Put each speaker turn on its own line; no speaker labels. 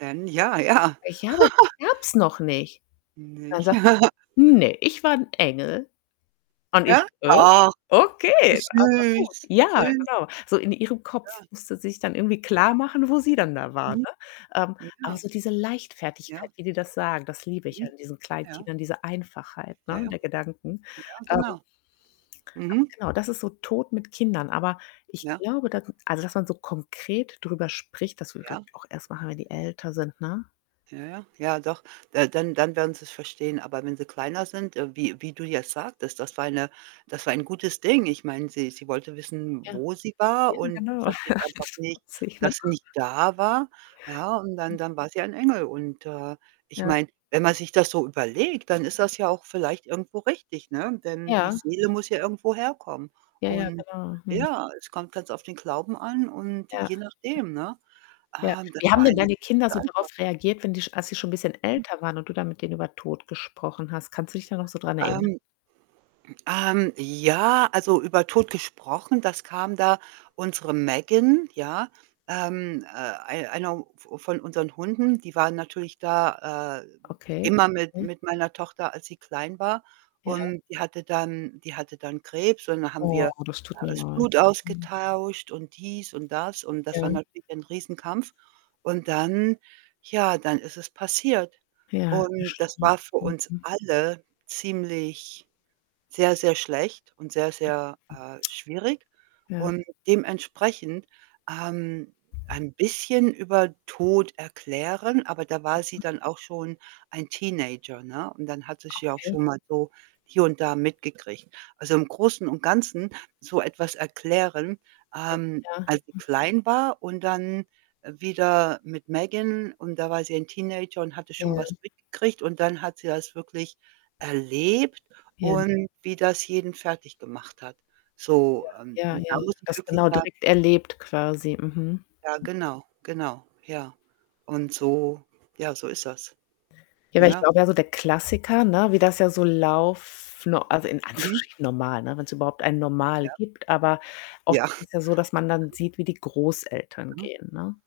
Wenn, ja, ja.
Ich [unintelligible] gab's noch nicht. Dann
Nicht?
sagt „Ne, ich war 'n Engel.“ Und ich:
Ja?
„Hä?
Ach.
Okay, also gut.“
Süß,
Ja,
süß.
genau. So in ihrem Kopf
Ja.
musste sie sich dann irgendwie
Ja.
klarmachen, wo sie dann da war, ne?
Mhm.
Ähm,
Na
aber
ja.
so diese Leichtfertigkeit,
Ja.
wie die das sagen, das liebe ich ja
Mhm,
in diesen
ja.
Kleinkindern, diese Einfachheit,
Ja,
ne,
ja.
der Gedanken.
Ja,
Ähm
genau.
aber,
Mhm.
genau, das ist so Tod mit Kindern, aber ich
Ja.
glaube, da also, dass man so konkret drüber spricht, das würde ich, glaube
Ja.
ich, auch erst machen, wenn die älter sind, ne?
Ja, ja. Ja, doch. Da dann dann werden sie's verstehen. Aber wenn sie kleiner sind, äh, wie wie du jetzt sagtest, das war eine das war ein gutes Ding. Ich meine, sie sie wollte wissen,
Ja,
wo sie war,
eben,
und
genau.
versteht einfach
[unintelligible]
nicht,
putzig, ne?
dass sie nicht da war, ja. Und
Hm.
dann dann war sie ein Engel. Und, äh, ich
Ja.
meine, wenn man sich das so überlegt, dann ist das ja auch vielleicht irgendwo richtig, ne?
Ja.
Denn die
Ja.
Seele muss ja irgendwo herkommen.
Ja, ja,
Und,
genau. Mhm.
ja, es kommt ganz auf den Glauben an und
Ja.
je nachdem, ne?
Ja.
Ah, das
Wie haben
war
denn
eine
deine
sehr
Kinder
gute
so darauf
Antwort.
reagiert, wenn die als die schon bisschen
Hm.
älter waren und du dann mit denen über Tod gesprochen hast? Kannst du dich da noch so dran erinnern?
Ähm. Ähm, ja, also, über Tod gesprochen das kam da unsere Megan, ja, ähm, äh, ei einer v von unseren Hunden, die waren natürlich da, äh,
Okay.
immer mit
Mhm.
mit meiner Tochter, als sie klein war.
Ja.
Und die hatte dann die hatte dann Krebs, und da haben
Oh,
wir
das
da
tut mir
das
leid.
Blut
Mhm.
ausgetauscht und dies und das. Und das war
Ja.
natürlich ein Riesenkampf. Und dann, ja, dann ist es passiert.
Ja,
Und das
bestimmt.
war für
Hm,
uns
hm.
alle ziemlich sehr, sehr schlecht und sehr,
Ja.
sehr, äh, schwierig.
Ja.
Und dementsprechend, ähm, ein bisschen über Tod erklären aber da war sie
Ja.
dann auch schon ein Teenager, ne? Und dann hat sie es ja auch
Okay.
schon mal so hier und da mitgekriegt. Also, im Großen und Ganzen so etwas erklären ähm,
Ja.
als sie
H
klein war und dann wieder mit Megan und da war sie ein Teenager und hatte schon was
Ja.
mitgekriegt und dann hat sie das wirklich erlebt
Ja.
und wie das jeden fertiggemacht hat. So, ähm,
Ja. Ja,
und da
ja.
muss ich
Das
wirklich
genau
sagen
direkt erlebt quasi, mhm.
Ja, genau, genau, ja. Und so ja, so ist das,
Ja, weil ich
ne?
glaube, ja, so der Klassiker, ne, wie das ja so lauf no also, in
Mhm.
Anführungsstrichen normal, ne, wenn's überhaupt ein Normal
Ja.
gibt. Aber oft
Ja.
ist es ja so, dass man dann sieht, wie die Großeltern
Ja.
gehen, ne?